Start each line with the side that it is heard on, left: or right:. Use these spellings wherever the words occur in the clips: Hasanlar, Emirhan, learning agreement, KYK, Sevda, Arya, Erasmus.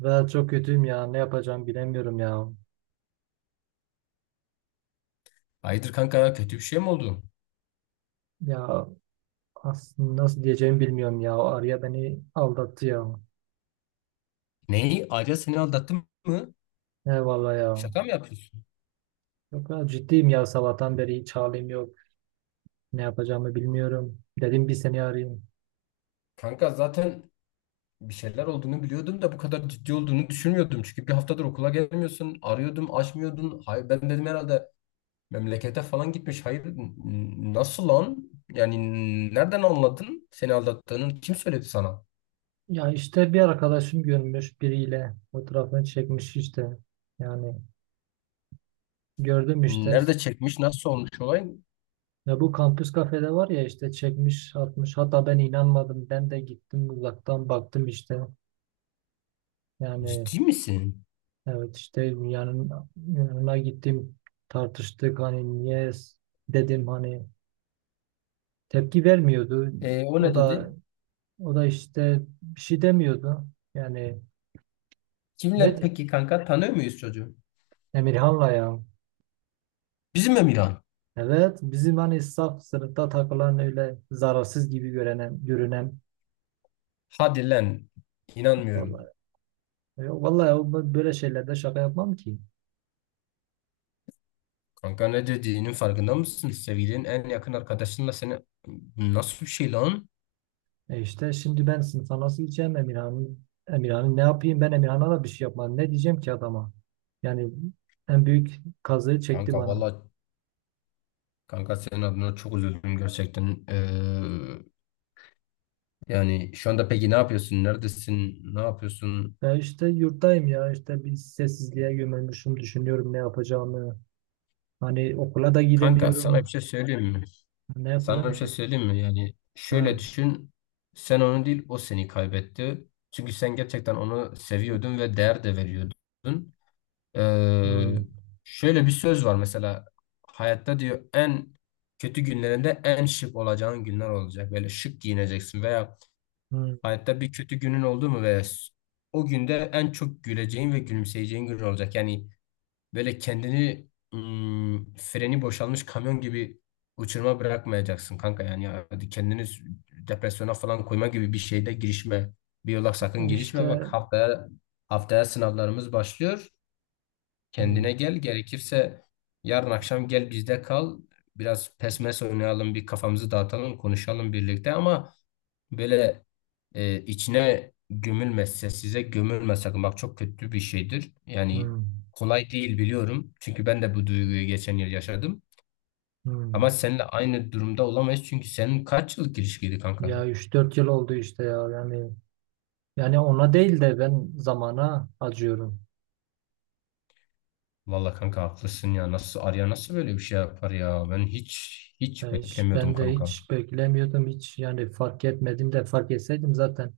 right: Ve çok kötüyüm ya. Ne yapacağım bilemiyorum ya.
left: Hayırdır kanka kötü bir şey mi oldu?
right: Ya aslında nasıl diyeceğimi bilmiyorum ya. O Arya beni aldattı ya.
left: Neyi? Ayrıca seni aldattım mı?
right: Eyvallah ya.
left: Şaka mı yapıyorsun?
right: Çok ya, ciddiyim ya. Sabahtan beri hiç halim yok. Ne yapacağımı bilmiyorum. Dedim bir seni arayayım.
left: Kanka zaten bir şeyler olduğunu biliyordum da bu kadar ciddi olduğunu düşünmüyordum. Çünkü bir haftadır okula gelmiyorsun. Arıyordum, açmıyordun. Hayır, ben dedim herhalde memlekete falan gitmiş. Hayır, nasıl lan? Yani nereden anladın seni aldattığını? Kim söyledi sana?
right: Ya işte bir arkadaşım görmüş biriyle. Fotoğrafını çekmiş işte. Yani gördüm işte.
left: Nerede çekmiş? Nasıl olmuş olay?
right: Ya bu kampüs kafede var ya, işte çekmiş atmış. Hatta ben inanmadım. Ben de gittim uzaktan baktım işte. Yani.
left: Ciddi misin?
right: Evet, işte yanına gittim, tartıştık, hani niye dedim, hani tepki vermiyordu.
left: O ne
right: O
left: dedi?
right: da o da işte bir şey demiyordu. Yani. ne
left: Kimle
right: de-
left: peki kanka? Tanıyor muyuz çocuğu?
right: Emirhan'la ya.
left: Bizim Emirhan.
right: Evet, bizim, hani saf sınıfta takılan, öyle zararsız gibi görünen
left: Hadi lan. İnanmıyorum.
right: vallahi. Vallahi, ben böyle şeylerde şaka yapmam ki.
left: Kanka ne dediğinin farkında mısın? Sevgilinin en yakın arkadaşınla seni nasıl bir şey lan?
right: E işte, şimdi ben sınıfa nasıl gideceğim? Emirhan'ın ne yapayım? Ben Emirhan'a da bir şey yapmadım. Ne diyeceğim ki adama? Yani en büyük kazığı çekti
left: Kanka
right: bana.
left: valla kanka senin adına çok üzüldüm gerçekten. Yani şu anda peki ne yapıyorsun? Neredesin? Ne yapıyorsun?
right: Ya işte yurttayım ya, işte bir sessizliğe gömülmüşüm, düşünüyorum ne yapacağımı. Hani okula da
left: Kanka sana bir
right: gidemiyorum.
left: şey söyleyeyim mi?
right: Ne
left: Sana
right: yapacağım
left: bir şey
right: ki?
left: söyleyeyim mi? Yani şöyle
right: Ha.
left: düşün. Sen onu değil o seni kaybetti. Çünkü sen gerçekten onu seviyordun ve değer de veriyordun. Ee,
right: Hmm,
left: Şöyle bir söz var mesela hayatta diyor en kötü günlerinde en şık olacağın günler olacak. Böyle şık giyineceksin veya
right: hmm.
left: hayatta bir kötü günün oldu mu veya o günde en çok güleceğin ve gülümseyeceğin gün olacak. Yani böyle kendini freni boşalmış kamyon gibi uçuruma bırakmayacaksın kanka. Yani hadi kendini depresyona falan koyma gibi bir şeyde girişme. Bir yola sakın girişme. Bak
right: İşte,
left: haftaya haftaya sınavlarımız başlıyor.
right: hmm,
left: Kendine gel gerekirse yarın akşam gel bizde kal. Biraz pesmes oynayalım, bir kafamızı dağıtalım, konuşalım birlikte ama böyle içine gömülmezse size gömülme sakın. Bak çok kötü bir şeydir. Yani
right: hmm,
left: kolay değil biliyorum. Çünkü ben de bu duyguyu geçen yıl yaşadım. Ama
right: hmm.
left: seninle aynı durumda olamayız. Çünkü senin kaç yıllık ilişkiydi kanka?
right: Ya 3-4 yıl oldu işte ya, yani ona değil de ben zamana acıyorum.
left: Valla kanka haklısın ya. Nasıl Arya nasıl böyle bir şey yapar ya? Ben hiç hiç beklemiyordum
right: Ben de
left: kanka.
right: hiç beklemiyordum, hiç, yani fark etmedim de, fark etseydim zaten.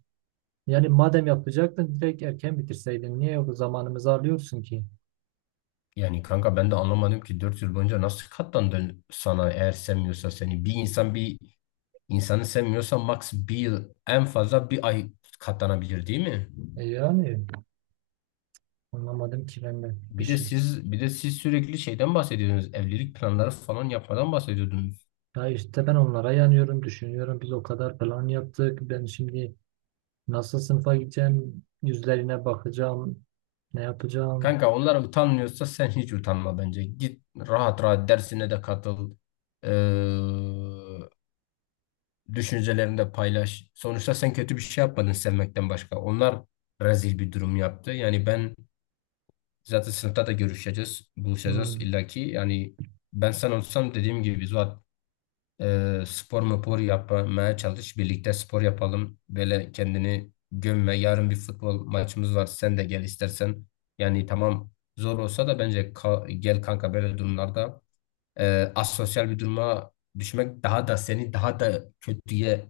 right: Yani madem yapacaktın, direkt erken bitirseydin. Niye o zamanımızı alıyorsun ki?
left: Yani kanka ben de anlamadım ki 4 yıl boyunca nasıl katlandın sana eğer sevmiyorsa seni. Bir insan bir insanı sevmiyorsa max bir yıl en fazla bir ay katlanabilir değil mi?
right: Yani anlamadım ki ben de bir
left: Bir de
right: şey.
left: siz bir de siz sürekli şeyden bahsediyorsunuz. Evlilik planları falan yapmadan bahsediyordunuz.
right: Ya işte ben onlara yanıyorum, düşünüyorum. Biz o kadar plan yaptık. Ben şimdi nasıl sınıfa gideceğim? Yüzlerine bakacağım. Ne yapacağım?
left: Kanka onlar utanmıyorsa sen hiç utanma bence. Git rahat rahat dersine de katıl. Ee, Düşüncelerini de paylaş. Sonuçta sen kötü bir şey yapmadın sevmekten başka. Onlar rezil bir durum yaptı. Yani ben zaten sınıfta da görüşeceğiz, buluşacağız
right: Hmm.
left: illaki. Yani ben sen olsam dediğim gibi Zuhat, spor mupor yapmaya çalış. Birlikte spor yapalım. Böyle kendini gömme. Yarın bir futbol maçımız var. Sen de gel istersen. Yani tamam zor olsa da bence gel kanka, böyle durumlarda asosyal bir duruma düşmek daha da seni daha da kötüye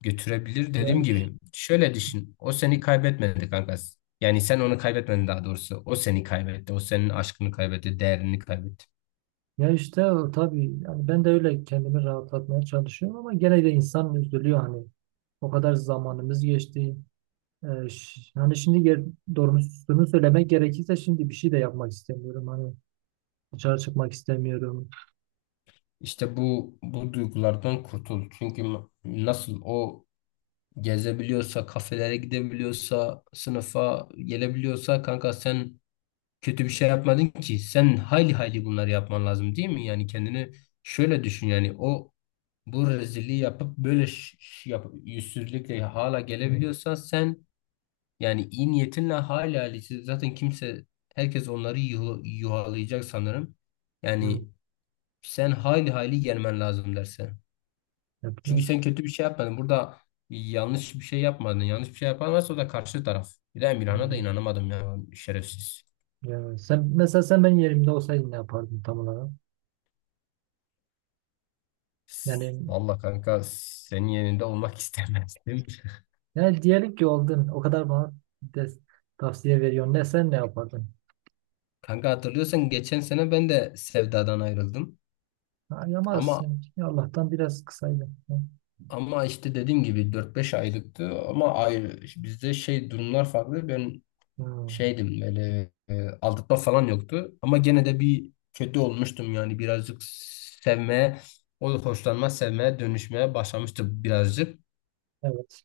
left: götürebilir
right: Ya.
left: dediğim gibi. Şöyle düşün. O seni kaybetmedi kanka. Yani sen onu kaybetmedin daha doğrusu. O seni kaybetti. O senin aşkını kaybetti. Değerini kaybetti.
right: İşte o tabii, yani ben de öyle kendimi rahatlatmaya çalışıyorum ama gene de insan üzülüyor hani. O kadar zamanımız geçti. Hani şimdi, doğrusunu söylemek gerekirse, şimdi bir şey de yapmak istemiyorum. Hani dışarı çıkmak istemiyorum.
left: İşte bu duygulardan kurtul. Çünkü nasıl o gezebiliyorsa, kafelere gidebiliyorsa, sınıfa gelebiliyorsa kanka sen kötü bir şey yapmadın ki. Sen hayli hayli bunları yapman lazım değil mi? Yani kendini şöyle düşün, yani o bu rezilliği yapıp böyle yap, yüzsüzlükle hala gelebiliyorsan sen. Yani iyi niyetinle hala zaten kimse, herkes onları yuh yuhalayacak sanırım.
right: Hmm.
left: Yani sen hayli hayli gelmen lazım derse. Çünkü
right: Yapmak
left: sen kötü bir şey yapmadın. Burada yanlış bir şey yapmadın. Yanlış bir şey yapan varsa o da karşı taraf. Bir de Emirhan'a da
right: istemiyorum.
left: inanamadım ya şerefsiz.
right: Ya sen mesela, sen benim yerimde olsaydın ne yapardın tam olarak? Yani,
left: Vallahi kanka senin yerinde olmak istemezdim.
right: diyelim ki oldun. O kadar bana des- tavsiye veriyorsun. Sen ne yapardın?
left: Kanka hatırlıyorsan geçen sene ben de Sevda'dan ayrıldım.
right: Ha,
left: Ama
right: yamazsın. Allah'tan biraz kısaydın.
left: ama işte dediğim gibi dört beş aylıktı, ama ayrı, bizde şey durumlar farklı. Ben
right: Hmm.
left: şeydim böyle, aldatma falan yoktu. Ama gene de bir kötü olmuştum yani birazcık sevmeye, o hoşlanma sevmeye dönüşmeye başlamıştı birazcık.
right: Evet.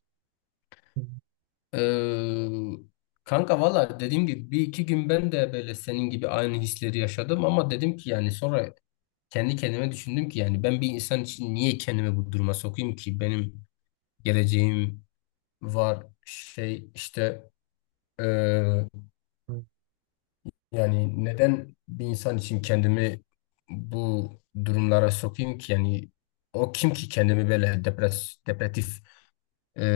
right: Hmm.
left: Ee, Kanka valla dediğim gibi bir iki gün ben de böyle senin gibi aynı hisleri yaşadım ama dedim ki yani sonra kendi kendime düşündüm ki yani ben bir insan için niye kendimi bu duruma sokayım ki, benim geleceğim var, şey işte, e, yani neden bir insan için kendimi bu durumlara sokayım ki? Yani o kim ki kendimi böyle depresif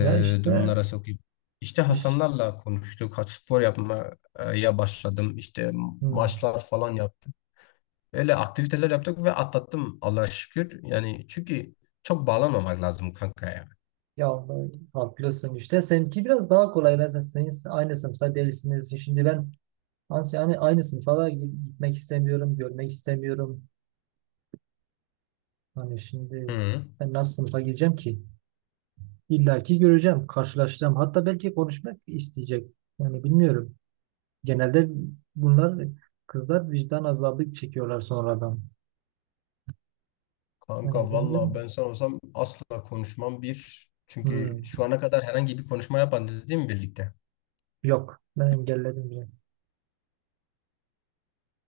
right: Ya işte.
left: durumlara sokayım? İşte
right: iş
left: Hasanlarla konuştuk. Haç spor yapmaya başladım. İşte
right: hmm.
left: maçlar falan yaptım. Öyle aktiviteler yaptık ve atlattım Allah'a şükür. Yani çünkü çok bağlanmamak lazım kanka ya.
right: Ya, haklısın işte. Seninki biraz daha kolay, mesela senin aynı sınıfta değilsiniz. Şimdi ben, yani, aynı sınıfa da gitmek istemiyorum, görmek istemiyorum. Hani şimdi
left: Hı.
right: ben nasıl sınıfa gideceğim ki? İlla ki göreceğim, karşılaşacağım, hatta belki konuşmak isteyecek. Yani bilmiyorum, genelde bunlar, kızlar vicdan azabı çekiyorlar sonradan.
left: Kanka
right: Yani
left: valla
right: bilmiyorum.
left: ben sen olsam asla konuşmam bir. Çünkü
right: Hmm.
left: şu ana kadar herhangi bir konuşma yapmadınız değil mi birlikte?
right: Yok, ben engelledim bile.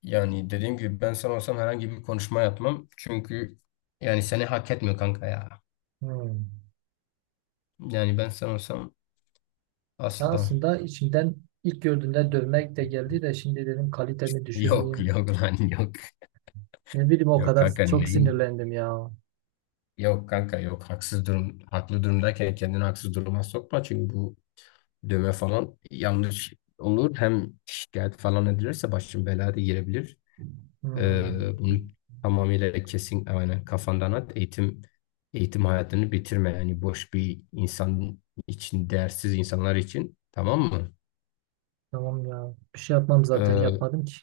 left: Yani dediğim gibi ben sen olsam herhangi bir konuşma yapmam. Çünkü yani seni hak etmiyor kanka ya.
right: Hmm.
left: Yani ben sen olsam
right: Ya
left: asla.
right: aslında içimden, ilk gördüğümde dövmek de geldi de, şimdi dedim kalitemi
left: Yok
right: düşürmeyeyim.
left: yok lan yok.
right: Ne bileyim, o
left: Yok
right: kadar
left: kanka
right: çok
left: neyin?
right: sinirlendim ya.
left: Yok kanka yok. Haksız durum, haklı durumdayken kendini haksız duruma sokma. Çünkü bu dövme falan yanlış olur. Hem şikayet falan edilirse başın belaya da girebilir.
right: Hmm,
left: Bunu tamamıyla kesin yani kafandan at. Eğitim hayatını bitirme. Yani boş bir insan için, değersiz insanlar için. Tamam mı?
right: tamam ya. Bir şey yapmam, zaten
left: Ee,
right: yapmadım ki.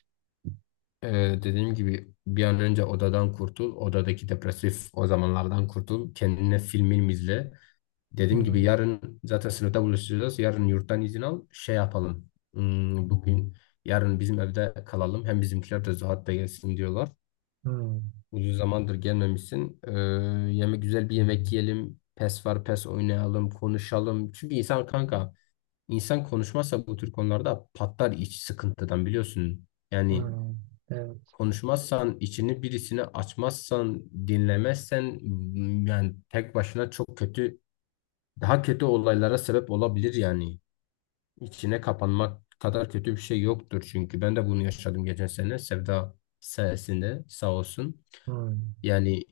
left: e, Dediğim gibi bir an önce odadan kurtul. Odadaki depresif o zamanlardan kurtul. Kendine film milm izle. Dediğim gibi
right: Hmm,
left: yarın zaten sınıfta buluşacağız. Yarın yurttan izin al. Şey yapalım. Hmm, bugün yarın bizim evde kalalım. Hem bizimkiler de Zuhat da gelsin diyorlar.
right: hmm,
left: Uzun zamandır gelmemişsin. Yeme güzel bir yemek yiyelim. PES var, PES oynayalım, konuşalım. Çünkü insan kanka, insan konuşmazsa bu tür konularda patlar iç sıkıntıdan biliyorsun. Yani
right: hmm, evet,
left: konuşmazsan, içini birisine açmazsan, dinlemezsen, yani tek başına çok kötü, daha kötü olaylara sebep olabilir yani. İçine kapanmak kadar kötü bir şey yoktur, çünkü ben de bunu yaşadım geçen sene Sevda sayesinde sağ olsun.
right: hmm,
left: Yani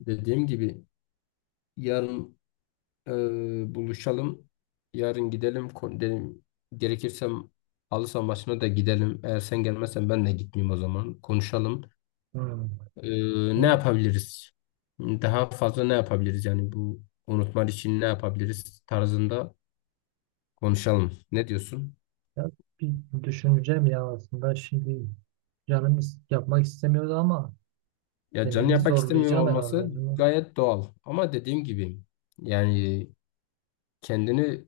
left: dediğim gibi yarın, e, buluşalım. Yarın gidelim. Dedim, gerekirse halı saha maçına da gidelim. Eğer sen gelmezsen ben de gitmeyeyim o zaman. Konuşalım.
right: hmm.
left: E, Ne
right: Ya,
left: yapabiliriz? Daha fazla ne yapabiliriz? Yani bu unutmak için ne yapabiliriz tarzında konuşalım. Ne diyorsun?
right: ya, bir düşüneceğim ya. Aslında şimdi canım yapmak istemiyordu, ama
left: Ya canı
right: kendimi
left: yapmak istemiyor
right: zorlayacağım herhalde.
left: olması
right: Bilmiyorum.
left: gayet doğal. Ama dediğim gibi yani kendini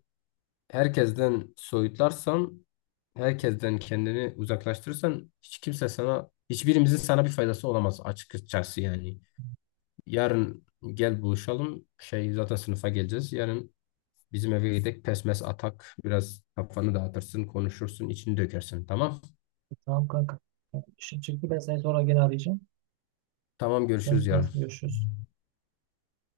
left: herkesten soyutlarsan, herkesten kendini uzaklaştırırsan hiç kimse sana, hiçbirimizin sana bir faydası olamaz açıkçası yani. Yarın gel buluşalım. Şey zaten sınıfa geleceğiz. Yarın bizim eve gidelim. Pesmes atak. Biraz kafanı dağıtırsın, konuşursun, içini dökersin. Tamam.
right: Tamam kanka. İşin çıktı, ben seni sonra gene arayacağım.
left: Tamam
right: Tamam,
left: görüşürüz
right: hadi
left: yarın.
right: görüşürüz.